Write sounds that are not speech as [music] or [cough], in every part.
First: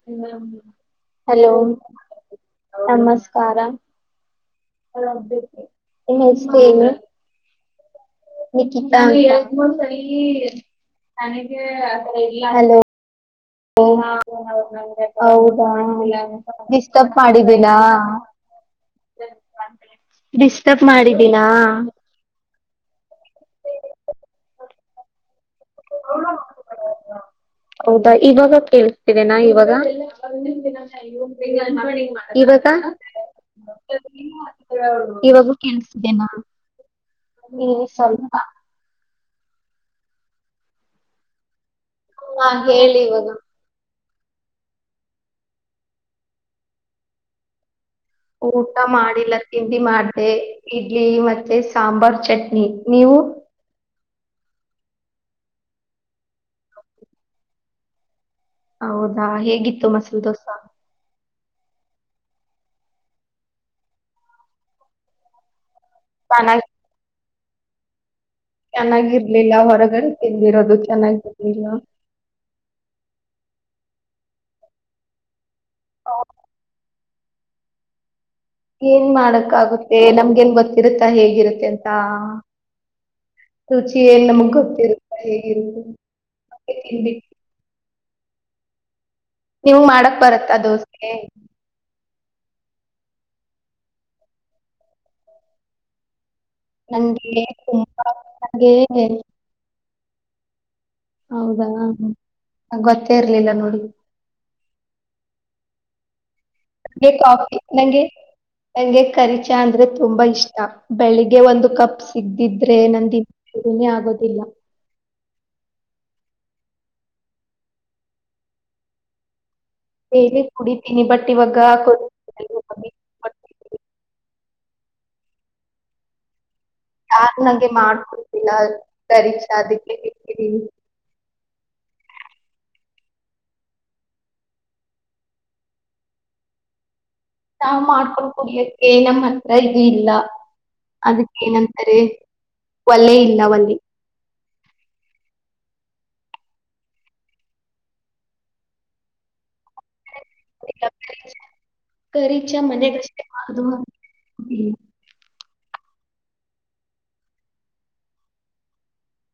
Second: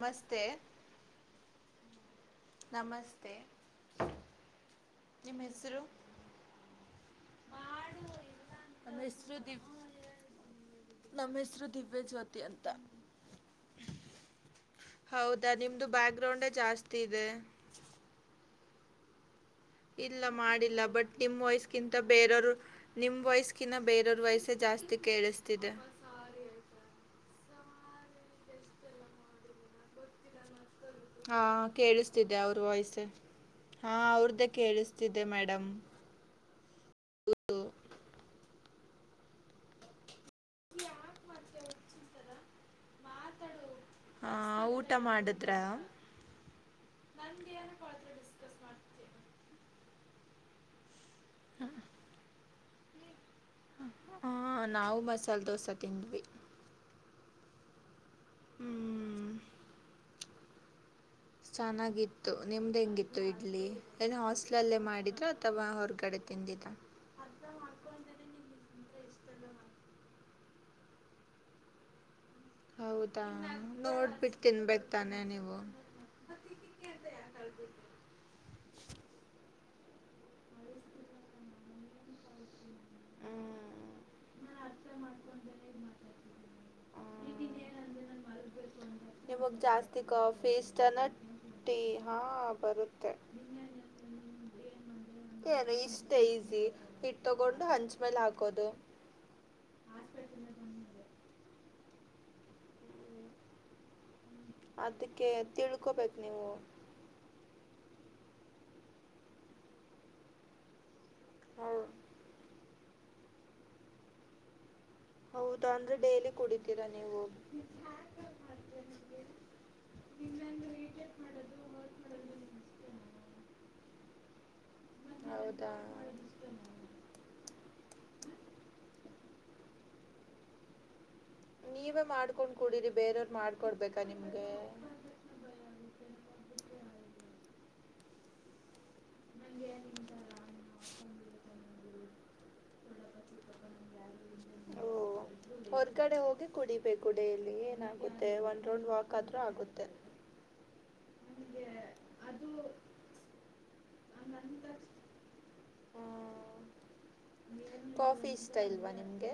ನಮಸ್ತೆ ಹಲೋ ನಮಸ್ತೆ ನಮಸ್ಕಾರ ನಿಮ್ಮ ಹೆಸರು ಹೆಸ್ರೇನು. ನಮ್ಮ ಬೇಕಿತಾ ಹೆಸರು ದಿವ್ ನಮ್ಮ ಅಂತ ಹೆಸರು ದಿವ್ಯ ಜ್ಯೋತಿ ಅಂತ ಹಲೋ. ಹೌದಾ ನಿಮ್ದು ಬ್ಯಾಕ್ ಗ್ರೌಂಡೇ ಜಾಸ್ತಿ ಡಿಸ್ಟರ್ಬ್ ಇದೆ ಮಾಡಿದಿನ. ದೆ ಇಲ್ಲ ಮಾಡಿಲ್ಲ ಬಟ್ ನಿಮ್ ವಯಸ್ಗಿಂತ ಬೇರವ್ರು. ನಿಮ್ ವಯ್ಸ್ಕಿಂತ ಬೇರೊರ್ ವೊಯ್ಸ್ಸೇ ಜಾಸ್ತಿ ಕೇಳ್ಸ್ ತಿದೆ ಹೌದಾ ಇವಾಗ ಕೇಳ್ಸತಿದೆನಾ ಇವಾಗ. ಹಾ ಕೇಳಿಸ್ತಿದೆ ಅವ್ರ ಇವಾಗ ವಾಯ್ಸೆ ಹಾ ಅವ್ರದ್ದೇ ಕೇಳಿಸ್ತಿದೆ ಇವಾಗ ಮೇಡಮ್ ಕೇಳುಸ್ತಿದ್ದೇನಾ ಇರಿ ಸ್ವಲ್ಪ. ಯಾಕ್ ಮಾಡ್ತ್ಯ ಅವ್ರ್ ಕೊವ ಹೇಳಿ ಇವಾಗ. ಹಾ ಊಟ ಮಾಡುದ್ರ. ಊಟ ಮಾಡಿಲ್ಲ ಕಿಂದಿ ಮಾಡ ಮತ್ತೆ ಇಡ್ಲಿ ಮತ್ತೆ ಸಾಂಬಾರ್ ಚಟ್ನಿ ನೀವು ಹಾ ನಾವು ಮಸಾಲೆ ದೋಸೆ ತಿಂದ್ವಿ ಹೌದಾ ಹ್ಮ್ ಹೇಗಿತ್ತು ಮಸರು ದೋಸೆ ಹ ಚೆನ್ನಾಗಿತ್ತು ನಿಮ್ದ್ ಹೆಂಗಿತ್ತು ಇಡ್ಲಿ ನ ಹಾಸ್ಲಲ್ಲೇ ಮಾಡಿದ್ರರು ಅಥವಾ ಹೊರ್ಗ ಕಡ ಚೆನ್ನಾಗಿ ತಿಂದದ ಚೆನ್ನಾಗಿರ್ಲಿಲ್ಲ ಹೊರಗಡೆ ತಿಂದಿರೋದು ಚೆನ್ನಾಗಿರ್ಲಿಲ್ಲ ಹೌದಾ ನೋಡ್ಬಿಟ್ಟ ತಿನ್ಬೇಕ ತಾನೆ ನೀವು ಹ ಏನ್ ಮಾಡಕ್ ಆಗುತ್ತೆ ನಮ್ಗ ನ್ ಗೊತ್ತಿರುತ್ತ ಹೇಗಿರುತ್ತೆ ಅಂತ ರುಚಿ ಏನ್ ನಮಗ ಹೇಗಿ ತಿಬಿಟ್ಟ ಇವಾಗ ಜಾಸ್ತಿ ಕ ಬರತ್ತಾ ಫೇಸ್ ದೋಸೆ? ಹಾ ಬರುತ್ತೆ ಏನು ಇಷ್ಟೇ ಈ ನಂಗೆು ಹೌದಾ ಗೊತ್ತೇ ಇರ್ಲಿಲ್ಲ ನೋಡಿ ಅದಕ್ಕೆ ತಿಳ್ಕೋಬೇಕು ನೀವು ನಂಗೆ ಕಾಫಿ ನಂಗೆ ನಂಗೆ ಕಖರಿಚಾ ಅಂದ್ರೆ ತುಂಬಾ ಇಷ್ಟ ಬೆಳಿಗ್ಗೆ ಒಂದು ಕಪ್ ಸಿಗ್ದಿದ್ದು ಆದ್ರೆ ನ [unintelligible] ಮೆ ಆಗೋದಿಲ್ಲ ಹೌದಾ ಅಂದ್ರೆ ಡೈಲಿ ಕುಡಿತೀರಾ ನೀವು ಡೈಲಿ ಕುಡಿತೀನಿ ಬಟ್ಟಿ ಇವಾಗ ಕೊ ಹೌದಾ ಯಾರು ನಂಗೆ ಮಾಡ್ಕೊಡ್ತಿಲ್ಲ ಪರೀಕ್ಷಾದಕ್ಕೆಟ್ಟಿದ್ದೀನಿ ನೀವೇ ಮಾಡ್ಕೊಂಡ್ ಕುಡೀರಿ ಬೇರೆಯವ್ರ ಮಾಡ್ಕೊಡ್ಬೇಕಾ ನಿಮ್ಗೆ ನಾವ್ ಮಾಡ್ಕೊಂಡು ಕುಡಿಯಕ್ಕೆ ಏನಮ್ಮ ಹತ್ರ ಇದು ಇಲ್ಲ ಅದಕ್ಕ ಏನಂತಾರೆ ಒಲೇ ಇಲ್ಲವಲ್ಲಿ ಓ ಹೊರ್ಗಡೆ ಹೋಗಿ ಕುಡಿಬೇಕ ಗುಡಲ್ಲಿ ಏನಾಗುತ್ತೆ ಒಂದ್ ರೋಡ್ ವಾಕ್ ಆದ್ರೂ ಆಗುತ್ತೆ ಕ ಮನೆ ಕ ಹ್ಮ್ ಕಾಫಿ ಇಷ್ಟ ಇಲ್ವಾ ನಿಮ್ಗೆ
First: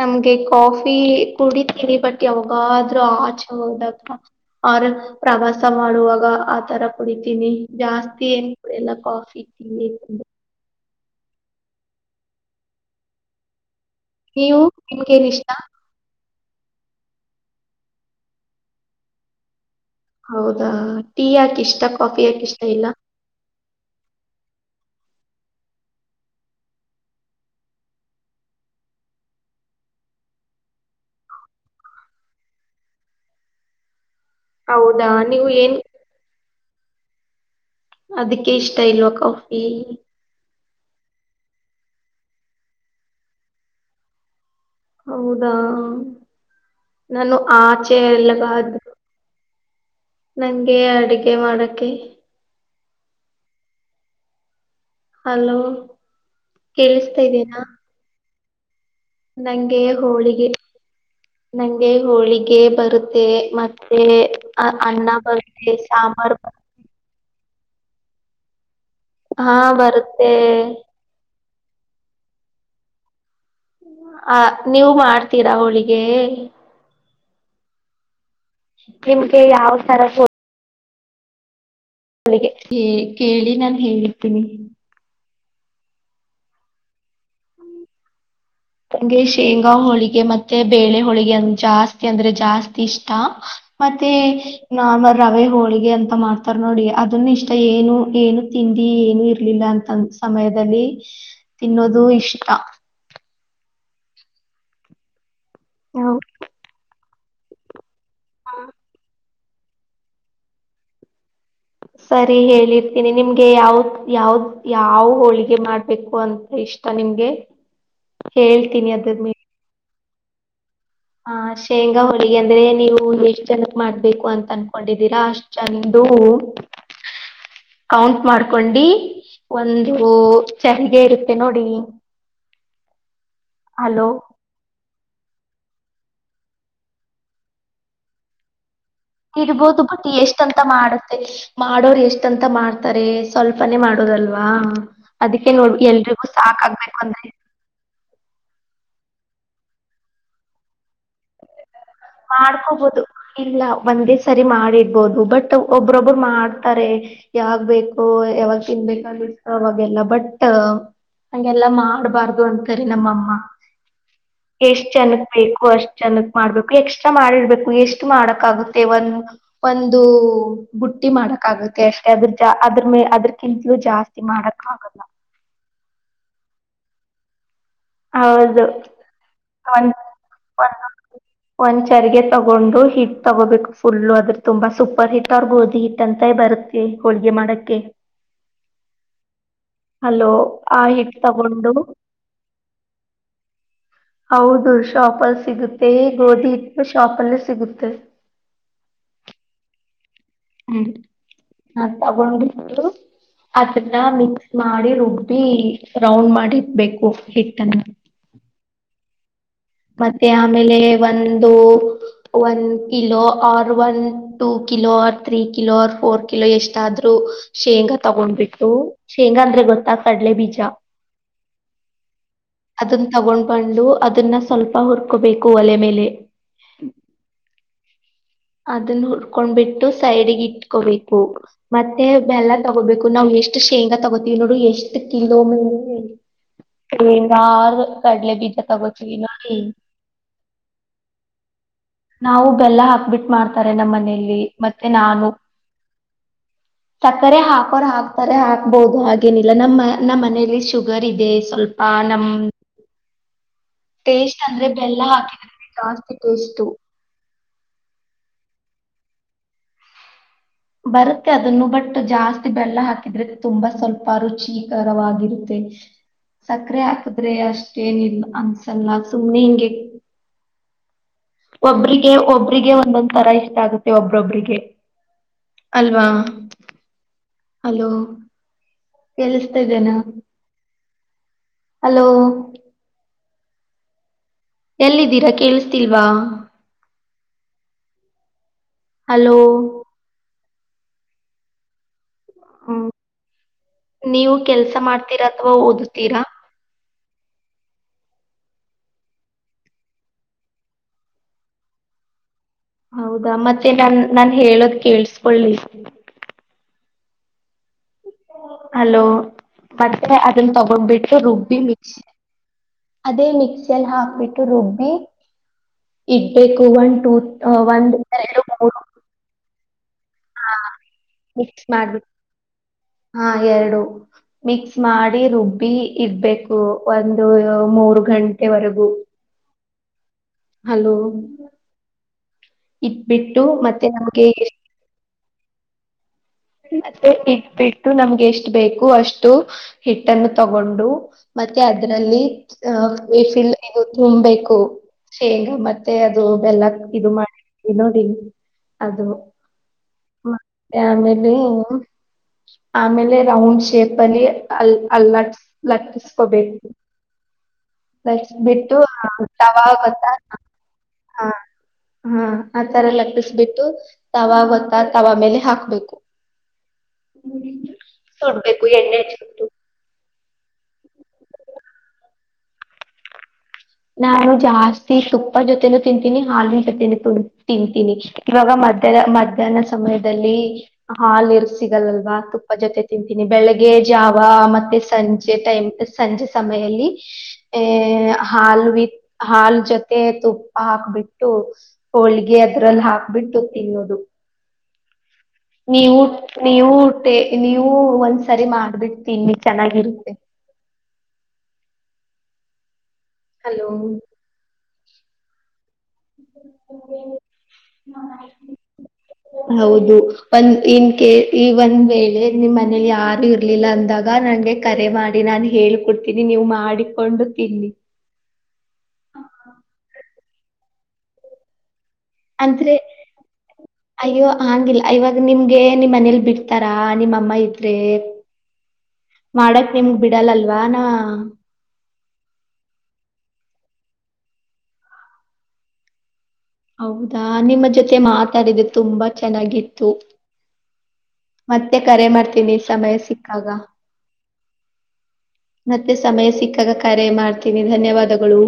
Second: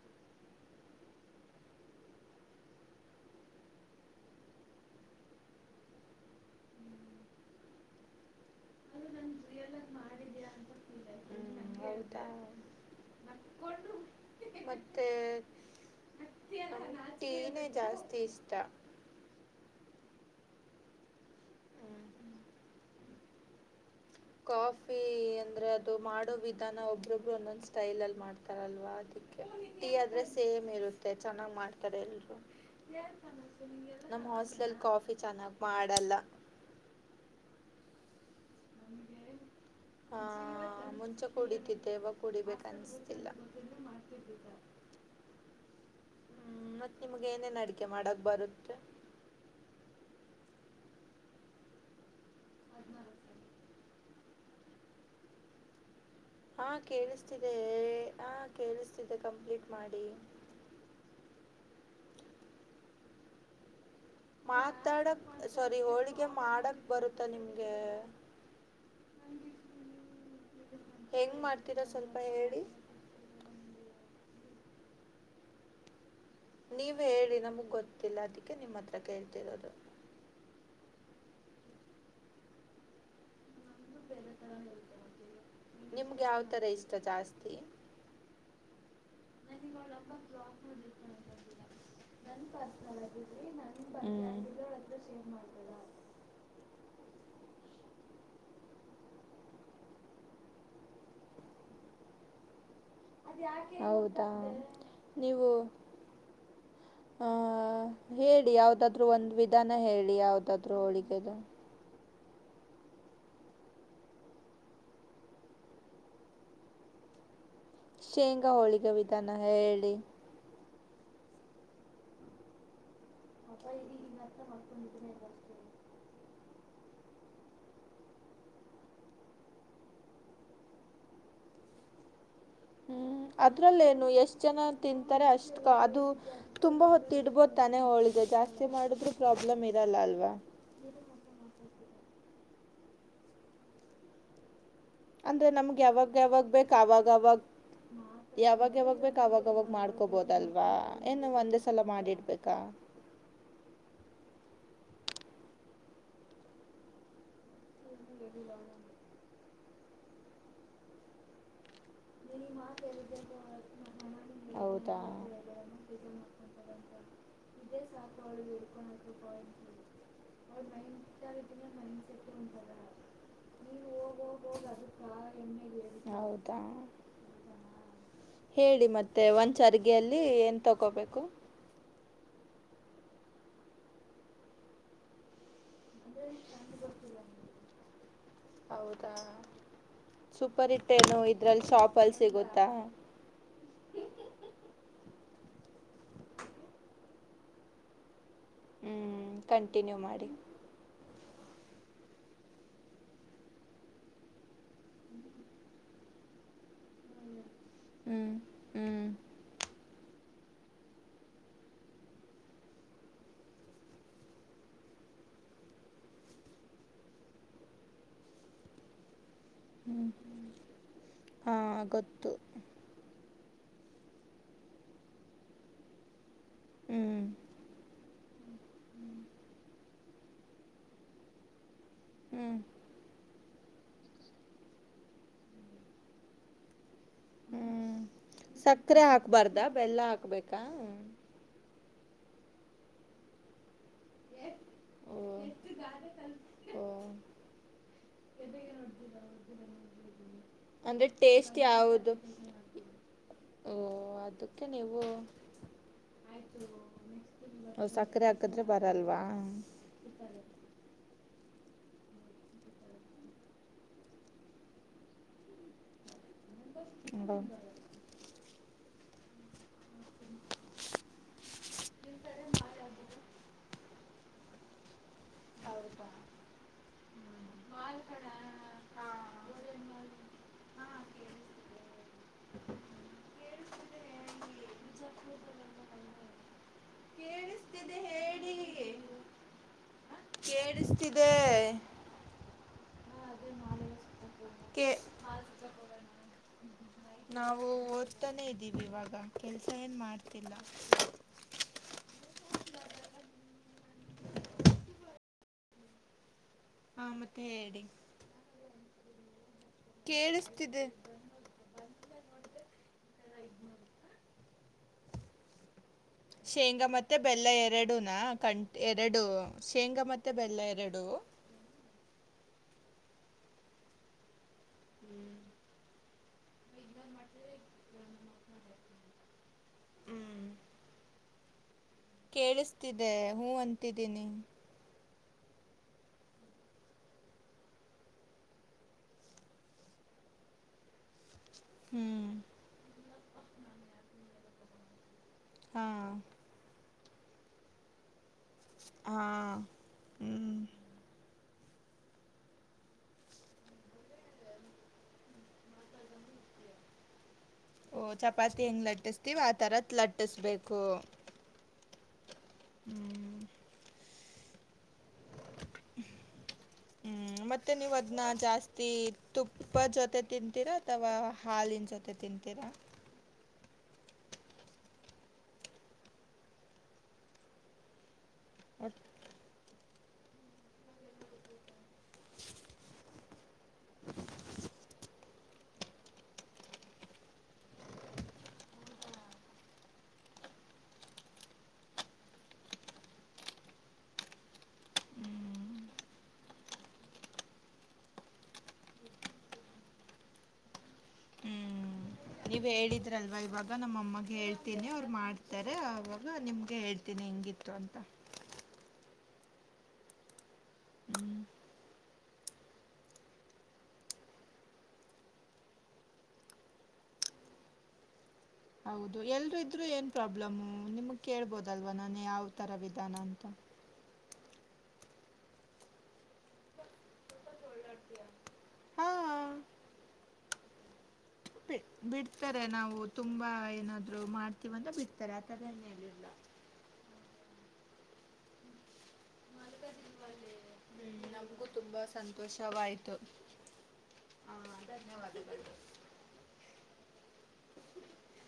ನಮ್ಗೆ ಕಾಫಿ ಕುಡಿತೀನಿ ಬಟ್ ಯಾವಾಗಾದ್ರು ಆಚೆ ಹೋದಾಗ ಅವ್ರ ಪ್ರವಾಸ ಮಾಡುವಾಗ ಆತರ ಕುಡಿತೀನಿ ಜಾಸ್ತಿ ಏನ್ ಅಲ್ಲ ಕಾಫಿ ಟೀ ಹ್ಮ ಎತಾ ನೀವು ನಿಮಗೇನ್ ಇಷ್ಟ ಟೀನೇ ಜಾಸ್ತಿ ಇಷ್ಟ ಹೌದಾ ಟೀ ಯಾಕ ಇಷ್ಟ ಹ್ಮ್ ಕಾಫಿ ಯಾಕ ಇಷ್ಟ ಇಲ್ಲ ಕಾಫಿ ಅಂದ್ರೆ ಅದು ಮಾಡೋ ವಿಧಾನ ಒಬ್ರೊಬ್ರು ಒಂದೊಂದ್ ಸ್ಟೈಲ್ ಅಲ್ಲಿ ಮಾಡ್ತಾರಲ್ವಾ ಅದಕ್ಕೆ ಟೀ ಆದ್ರೆ ಸೇಮ್ ಇರುತ್ತೆ ಚೆನ್ನಾಗ್ ಮಾಡ್ತಾರೆ ಎಲ್ರು ನಮ್ ಹೋಸ್ಟ್ಲಲ್ ಹೌದಾ ಕಾಫಿ ನೀವು ಚೆನ್ನಾಗ್ ಏನ್ ಮಾಡಲ್ಲ. ಅದಿಕ್ ಇಷ್ಟ ಇಲ್ವಾ ಕಾಫಿ. ಆ ಮುಂಚೆ ಕುಡಿತಿದ್ದೆ ಇವಾಗ್ ಕುಡಿಬೇಕ್ ಅನ್ನುಸ್ತಿಲ್ಲ. ಹೌದಾ ಮತ್ ನಿಮ್ಗೆ ನಾನು ಏನೇನ್ ಅಡ್ಗೆ ಆಚೆ ಮಾಡಕ್ ಎಲ್ಲಗಾದ್. ಬರುತ್ತೆ ನನ್ಗೆ ಅಡುಗೆ ಮಾಡಕೆ. ಅದ್ನ ಒಂದ್ಸಲಿ. ಹಲೋ ಹಾ ಕೇಳಿಸ್ತಾ ಕೇಳಿಸ್ತಿದೆ ಇದೀನಾ ಏ ಹ. ನಂಗೆ ಹೋಳಿಗೆ ನಂಗ್ ಗೆ ಹೋಳಿಗೆ ಬರುತ್ತೆ ಮತ್ತೆ. ಅ ಅನ್ನ ಮಾತಾಡಕ್ ಬರುತ್ತೆ ಸೊರಿ ಹೋಳಿಗೆ ಸಾಂಬಾರ್ ಬ- ಮಾಡಕ್ ಬರುತ್ತ ನಿಮ್ ಹಾ ಬರುತ್ತೆ. ಹತ್ತಿರ ಸ್ವಲ್ಪ ಹೇಳಿ. ಆ ನೀವ್ ಮಾಡ್ತೀರಾ ಹೋಳಿಗೆ. ನೀವ್ ನೀವೇ ಹೇಳಿ ನಮ್ಗ್ ಗೊತ್ತಿಲ್ಲ ಅದ್ ನಿಮ್ಗೆ ಯಾವ್ ತರ ಫೋ ಳಿಗೆ ಏ ಕೇಳಿ ನಾನ್ ಹೇಳ್ತಿನಿ. ನಿಮ್ಗ್ ಯಾವ್ ತರ ಇಷ್ಟ ಜಾಸ್ತಿ. ನಂಗೆ ಶೇಂಗಾ ಹೋಳಿಗೆ ಮತ್ತೆ ಬೇಳೆ ಹೋಳಿಗೆ ಅಂ ಜಾಸ್ತಿ ಅಂದ್ರೆ ಜಾಸ್ತಿ ಇಷ್ಟ ಮತ್ತೆ ನಾರ್ಮಲ್ ರವೆ ಹೋಳಿಗೆ ಅಂತ ಮಾಡ್ತಾರ್ ನೋಡಿ ಅದನ್ನು ಇಷ್ ತ ಏನು ಏನು ತಿಂಡಿ ಏನು ಇರ್ಲಿಲ್ಲ ಅಂತಂದ್ ಸಮಯದಲ್ಲಿ ತಿನ್ನೋದು ಇಷ್ಟ. ಹೌದಾ ನೀವು. ಹು ಆ ಹೇಳಿ ಯಾವ್ದಾದ್ರು ಒಂದ್ ವಿದ್ ಇದಾನ ಹೇಳಿ ಯಾವುದಾದರೂ ಹೋಳಿಗೆದು ಸರಿ ಹೇಳಿರ್ತೀನಿ ನಿಮ್ಗೆ ಯಾವ್ದ ಯಾವ್ದ್ ಯಾವ ಹೋಳಿಗೆ ಮಾಡ್ಬೇಕು ಅಂತ ಇಷ್ಟ ನಿಮ್ಗೆ. ಶೇಂಗಾ ಹೇಳ್ತೀನಿ ಹೋಳಿಗೆ ವಿಧಾನ ಹೇಳಿ. ಹ ಶೇಂಗಾ ಹೋಳಿಗೆ ಅಂದ್ರೆ ನೀವು ಎಷ್ಟ್ ಜನಕ್ ಮಾಡ್ಬೇಕು ಅಂತ ಅನ್ಕೊಂಡಿದೀರಾ ಅಷ್ಟ್ ಜನದು ಕೌಂಟ್ ಮಾಡ್ಕೊಂಡು ಒಂದು ಚರಿಗೆ ಇರುತ್ತೆ ನೋಡಿ. ಹ್ಮ್ ಅದ್ರಲ್ಲೇನು ಹಲೋ ಎಷ್ಟ್ ಜನ ತಿಂತಾರೆ ಅಷ್ಟ ಅದು ತುಂಬಾ ಹೊತ್ತ ಇಡ್ಬೋದು ತಾನೆ ಹೋಳಿಗೆ ಜಾಸ್ತಿ ಮಾಡಿದ್ರು ಪ್ರಾಬ್ಲಮ್ ಇಡ್ಬೋದು ಇರಲ್ಲ ಬಟ್ ಅಲ್ವಾ ಎಷ್ಟ ಅಂತ ಮಾಡುತ್ತೆ ಮಾಡೋರ್ ಎಷ್ಟು- ಎಷ್ಟ್ ಅಂತ ಮಾಡ್ತಾರೆ ಸ್ವಲ್ಪನೆೇ ಮಾಡೋುದಲ್ವಾ. ಅಂದ್ರೆ ನಮ್ಗೆ ಯಾವಾಗ ಯಾವಾಗ್ ಬೇಕ ಅಂದ್ರೆ ಅವಾಗವಾಗ ಯಾವಾಗ ಯಾವಾಗ ಬೇಕು ಅವಾಗಾವಾಗ ಮಾಡ್ಕೊಬೋದಲ್ವಾ. ಮಾಡ್ಕೋಬೋದು ಇಲ್ಲ ಒಂದೇ ಸರಿ ಮಾಡಿ ಇಬಹದು ಬಟ್ ಒಬ್ರೊಬ್ರು ಮಾಡ್ತಾರೆ ಯಾವಾಗ್ ಬೇಕ್ ಓ ಯಾವಾಗ ತಿನ್ಬೇಕು ಅಂಬಿಟ್ಟು ಅವಾಗೆಲ್ಲ ಬಟ್ ಹಾಗೆಲ್ಲ ಮಾಡಬಾರ್ದು ಅಂತಾರೆ ನಮ್ಮಮ್ಮ ಎಷ್ಟ ಹೌದಾ ಜನಕ್ ಬೇಕು ಅಷ್ಟ. ಚೆನ್ನಕ್ ಮಾಡ್ಬೇಕು ಎಕ್ಸ್ಟ್ರಾ ಮಾಡಿರ್ಬೇಕು ಎಷ್ಟ್ ಮಾಡಕ್ ಆಾಗುತ್ತೆ ಒಂದ ಒಂದು ಬುಟ್ಟಿ ಮಾಡಕ್ಕಾಗುತ್ತೆಅಷ್ಟೇ ಅದ್ರ ಜ ಅದ್ರ ಮೇ ಅದ್ರಕಿಂತಲೂ ಜಾಸ್ತಿ ಮಾಡಕ್ ಆಗಲ್ಲ. ಹೌದಾ. ಹೌದು ಹೇಳಿ ಮತ್ತೆ ಒಂದ್ ಚರ್ಗಿಅಲ್ಲಿ ಏನ್ ಒಂದು ತಗೋಬೇಕು. ಒಂದ್ ಚರಿಗೆ ತಗೊಂಡು ಹಿಟ್ ತಗೋಬೇಕು ಫುಲ್ ಅದ್ರು ತುಂಬಾ ಸೂಪರ್ ಹಿಟ್ ಓರ್ ಗೋದಿ ಹಿಟ್ ಅಂತ ಬರುತ್ತೆ ಹೋಳಿಗೆ ಮಾಡಕ್ಕೆ ಹೌದಾ ಅಲೋ ಆ ಹಿಟ್ ತಗೊಂಡು ತ್ತ ಹೌದು ಶಾಪ ಅಲ್ಲಿ ಸಿಗುತ್ತೆ ಈ ಗೋಧಿ ಹಿಟ್ಟು ಶಾಪಲ್ಲ ಸಿಗುತ್ತೆ. ಹ್ಮ್ ಕಂಟಿನ್ಯೂ ಮಾಡಿ ಹ್ಮ ತಗೊಂಡ್ ಬಿಟ್ಟು ಅದನ್ನ ಮಿಕ್ಸ್ ಮಾಡಿ ರುಬ್ಬಿ ರೌಂಡ್ ಮಾಡಿ ಇಟ್ಬೇಕು. ಹಿಟ್ಟನ್ನ. ಹ್ಞೂ ಹ್ಞೂ ಮತ್ತೆ ಆಮೇಲೆ ಒಂದು ಒಂದ kilo or one two kilo or three kilo or four kilo ಎಷ್ಟಾದ್ರೂ ಶೇಂಗಾ ತಗೊಂಡ್ಬಿಟ್ಟು ಶೇಂಗ ಅಂದ್ರೆ ಗೊತ್ತಾ ಹ್ಞೂ ಕಡಲೆ ಬೀಜ ಹಾಂ ಗೊತ್ತು ಅದನ್ನ ತಗೊಂಡು ಡು ಅದನ್ನ ಸ್ವಲ್ಪ ಹುರ್ಕೋಬೇಕು ಒಲೆ ಮೇಲೆ. ಹ್ಞೂ ಅದನ್ನು ಹುರ್ಕೊಂಡ್ ಬಿಟ್ಟು ಸೈಡ್ಗೆ ಇಟ್ಕೋಬೇಕು ಮತ್ತೆ ಹ್ಞೂ ಬೆಲ್ಲ ತಗೋಬೇಕು ನಾವ್ ಎಷ್ಟ ಎಷ್ಟು ಶೇಂಗಾ ತಗೋತೀವಿ ನೋಡು ಎಷ್ಟು ಕಿಲೋ ಮೇಲೆ [unintelligible] ಕಡಲೆ ಬೀಜ ತೊಗೊತಿವಿ ಅರ್ದ ಬೆಲ್ಲ ಹಾಕ್ಬೇಕಾ ನಾವು ಬೆಲ್ಲ ಹಾಕ್ಬಿಟ್ಟು ಮಾಡ್ತಾರೆ ನಮ್ಮನೆ ನೆಯಲ್ಲಿ ಮತ್ತೆ ಓ ನಾನು ಓ ಸಕ್ಕರೆ ಹಾಕೋರ್ ಹಾಕ್ತಾರೆ ಹಾಕ್ಬೋದು ಹಾಗೇನಿಲ್ಲ ನಮ್ಮ ನಮ್ಮ ಮನೆಯಲ್ಲಿ ಶುಗರ್ ಅಂದ್ರೆ ಇದೆ ಟೇಸ್ಟ್ ಸ್ವಲ್ಪ ಯಾವುದು ನಮ ಓ ಟೇಸ್ಟ್ ಅದಕ್ಕೆ ಅಂದ್ರೆ ಬೆಲ್ಲ ನೀವು ಹಾಕಿದ್ರ ಜಾಸ್ತಿ ಟೇಸ್ಟ್ ಸಕ್ಕರೆ ಹಾಕಿದ್ರೆ ಬರಲ್ವಾ ಬರುತ್ತೆ ಅದನ್ನು ಬಟ್ ಜಾಸ್ತಿ ಬೆಲ್ಲ ಹಾಕಿದ್ರೆ ತುಂಬಾ ಸ್ವಲ್ಪ ರುಚಿಕರವಾಗಿರುತ್ತೆ ಸಕ್ಕರೆ ಹಾಕದ್ರೆ ಹ ಅಷ್ಟೇನಿಲ್ಲ ಅನ್ಸಲ್ಲ ಸುಮ್ನೆ ಹಂಗೆ ಒಬ್ರಿಗೆ ಒಬ್ರಿಗೆ ಒಂದೊಂದ್ ತರ ಇಷ್ಟ ಆಗುತ್ತೆ ಒಬ್ಬ್ರೊಬ್ಬಿಗೆ ಅಲ್ವಾ ಅಲೋ ಕೆಳಸ್ತಾ ಇದ್ದೇನಾ ಅಲೋ ಎಲ್ಲಿದ್ದೀರಾ ಕೇಳಸ್ತಿಲ್ವಾ ಕೇಳಿಸ್ತಿದೆ ಹೇಳಿ ಹಲೋ ಕೇಳಿಸ್ತಿದೆ ಹ್ಮ್ ನೀವು ಕೆಲ್ಸ ಕೆ ಮಾಡ್ತೀರಾ ಅಥವಾ ಓದತೀರಾ ನಾವು ಓದತಾನೇ ಇದ್ದೀವಿ ಇವಾಗ ಕೆಲ್ಸ ಏನ್ ಮಾಡ್ತಿಲ್ಲ ಹೌದಾ ಮತ್ತೆ ನಾನ್ ನಾನ್ ಹೇಳೋದ ಕೇಳ್ಸ್ಕೊಳ್ಳಿ ಹಾ ಮತ್ತೆ ಹೇಳಿ ಹಲೋ ಮತ್ತೆ ಅದನ್ನ ಕೇಳಿಸ್ತಿದೆ ತಗೊಂಡ್ಬಿಟ್ಟು ರುಬ್ಬಿ ಮಿಕ್ಸಿ ಅದೇ ಮಿಕ್ಸಿಯಲ್ಲಿ ಹಾಕ್ಬಿಟ್ಟು ರುಬ್ಬಿ ಇಡ್ಬೇಕು ಶೇಂಗಾ ಒಂದ್ ಮತ್ತೆ ಬೆಲ್ಲ ಆ ಒಂದ್ ಎರಡುನಾ ಎರಡು ಕಂ ಮೂರು ಎರಡು ಶೇಂಗಾ ಮತ್ತೆ ಹಾ ಬೆಲ್ಲ ಎರಡು ಮಾಡ್ಬಿಟ್ಟು ಹಾ ಎರಡು ಮಿಕ್ಸ್ ಮಾಡಿ ರುಬಿ ಇರ್ಬೇಕು ಒಂದು ಮೂರು ಗಂಟೆ ವರೆಗೂ ಹ್ಮ್ ಹಲೋ ಕೇಳಿಸ್ತಿದೆ ಹು ಅಂತಿದ್ದೀನಿ ನಮ್ಗೆ ಮತ್ತೆ ಇಟ್ಬಿಟ್ಟು ನಮ್ಗೆ ಎಷ್ಟು ಬೇಕು ಅಷ್ಟು ಹಿಟ್ಟನ್ನು ತಗೊಂಡು ಮತ್ತೆ ಅದರಲ್ಲಿ ಹ್ಮ್ ಅಹ [unintelligible] ಇದು ತುಂಬ್ಬೇಕು ಶೇಂಗಾ ಹಾ ಮತ್ತೆ ಅದು ಬೆಲ್ಲ ಇದು ಮಾಡವಿ ನೋಡಿ ಅದು ಹಾ ಹ್ಮ್ ಮತ್ತೆ ಆಮೇ ಆಮೇಲೆ ರೌಂಡ್ ಶೇಪ್ ಅಲ್ಲಿ ಅ ಅಟ್ ಲಟ್ಟಿಸಕೋಬೇಕು ಓಹ ಚಪಾತಿ ಹೆಂಗ್ ಲಟ್ಟಿಸ್ತೀವ ತವಾ ಆತರದ ಗೊತ್ತಾ ಲಟ್ಟಿಸ್ಬೇಕು ಹಾ ಹಾ ಆ ತರ ಹ್ಮ್ ಲಟ್ಟಿಸಬಿಟ್ಟು ತವಾ ಗೊತ್ತಾ ಹಾ ತವಾ ಮೇಲೆ ಹಾಕ್ಬೇಕು ಹ್ಮ್ ಮತ್ತೆ ನೀವ್ ಅದ್ನ್ನ ಸುಡ್ಬೇಕು ಜಾಸ್ತಿ ಎಣ್ಣೆ ಹಚ್ಬಿಟ್ಟು. ತುಪ್ಪ ಜೊತೆ ತಿಂತೀರಾ ಅಥವಾ ಹಾಲಿನ ಜೊತೆ ತಿಂತೀರಾ ನಾನು ಜಾಸ್ತಿ ತುಪ್ಪ ಜೊತೆನೂ ತಿಂತೀನಿ ಹಾಲಿನ ಜೊತೆನು ತಿಂತೀನಿ ಬಾಗ ಮಧ್ಯ ಮಧಹ್ನ [unintelligible] ಸಮಯದಲ್ಲಿ ಹಾಲ ಇರ್ ಸಿಗಲ್ಲಲ್ವಾ ತುಪ್ಪ ಜೊತೆ ತಿಂತೀನಿ ಬೆಳಗ್ಗೆ ಜಾವ ಮತ್ತೆ ಸಂಜೆ ಟೈಮ್ ಸಂಜೆ ಸಮಯದಲ್ಲಿ ಅ ಹಾಲ್ ವಿ ಹಾಲ್ ಜೊತೆ ತುಪ್ಪ ಹಾಕ್ಬಿಟ್ಟು ಹೋಳಿಗೆ ಅದ್ರಲ್ಲಿ ಹಾಕ್ಬಿಟ್ಟು ತಿನ್ನೋದು ನೀವು ನೀವು ಟ್ಟೆ ನೀವು ಒಂದ್ಸರಿ ಮಾಡ್ಬಿಟ್ಟ ತಿನ್ನಿ ಚೆನ್ನಾಗಿರುತ್ತೆ ನೀವು ಹೇಳಿದ್ದ ಇದ್ರಲ್ವ ಹಲೋ ಇವಾಗ ನಮ್ಮ ಅಮ್ಮಗೆ ಹೇಳ್ತೀನಿ ಮಾಡ್ತಾರೆ ಅದ ಆವಾಗ ನಿಮ್ಗೆ ಹೇಳ್ತೀನಿ ಹೆಂಗಿತ್ತು ಅಂತ ಹೌದು ಒಂದ್ ಇನ್ ಕೇಸ್ ಈ ಒಂದ್ ವೇಳೆ ನಿಮ್ ಮನೇಲಿ ಯಾರು ಇರ್ಲಿಲ್ಲ ಅಂದಾಗ ನಂಗೆ ಕರೆ ಮಾಡಿ ನಾನ್ ಹೇಕೊಡ್ತೀನಿ ನೀವು ಮಾಡಿಕೊಂಡು ತಿನ್ನಿ ಹೌದು ಎಲ್ರು ಇದ್ರು ಏನ್ ಪ್ರಾಬ್ಲಮು ನಿಮಗ್ ಕೇಳ್ಬೋದು ಲ್ವನಾನೇ ಯಾವ ಅಂದ್ರೆ ತರ ವಿಧಾನ ಅಂತ ಅಯ್ಯೋ ಹಂಗಿಲ್ಲ ಇವಾಗ ನಿಮ್ಗೆ ನಿಮ್ ಮನೇಲಿ ಬಿಡ್ತಾರ ನಿಮ್ಮಮ್ಮ ಇದ್ರೆ ಹಾ ಮಾಡಕ್ ನಿಮ್ಗೆ ಬಿಡಲ್ಲಲ್ವಾ ನ ಬಿ ಬಿಡ್ತಾರೆ ನಾವು ತುಂಬಾ ಏನಾದ್ರು ಮಾಡ್ತೀವಂತ ಬಿಡ್ತಾರೆ ಆಥದಿಲ್ಲ ಹೌದಾ ನಿಮ್ಮ ಜೊತೆ ಮಾತಾಡಿದೆ ತುಂಬಾ ಚೆನ್ನಾಗಿತ್ತು ಹ್ಮ್ ನಮಗೂ ಮತ್ತೆ ತುಂಬಾ ಕರೆ ಮಾಡ್ತೀನಿ ಸಮಯ ಸಂತೋಷವಾಯ್ತು ಸಿಕ್ಕಾಗ ಹಾ ಧನ್ಯವಾದಗಳು ಮತ್ತೆ ಸಮಯ ಸಿಕ್ಕಾಗ ಕರೆ ಮಾಡ್ತೀನಿ ಧನ್ಯವಾದಗಳು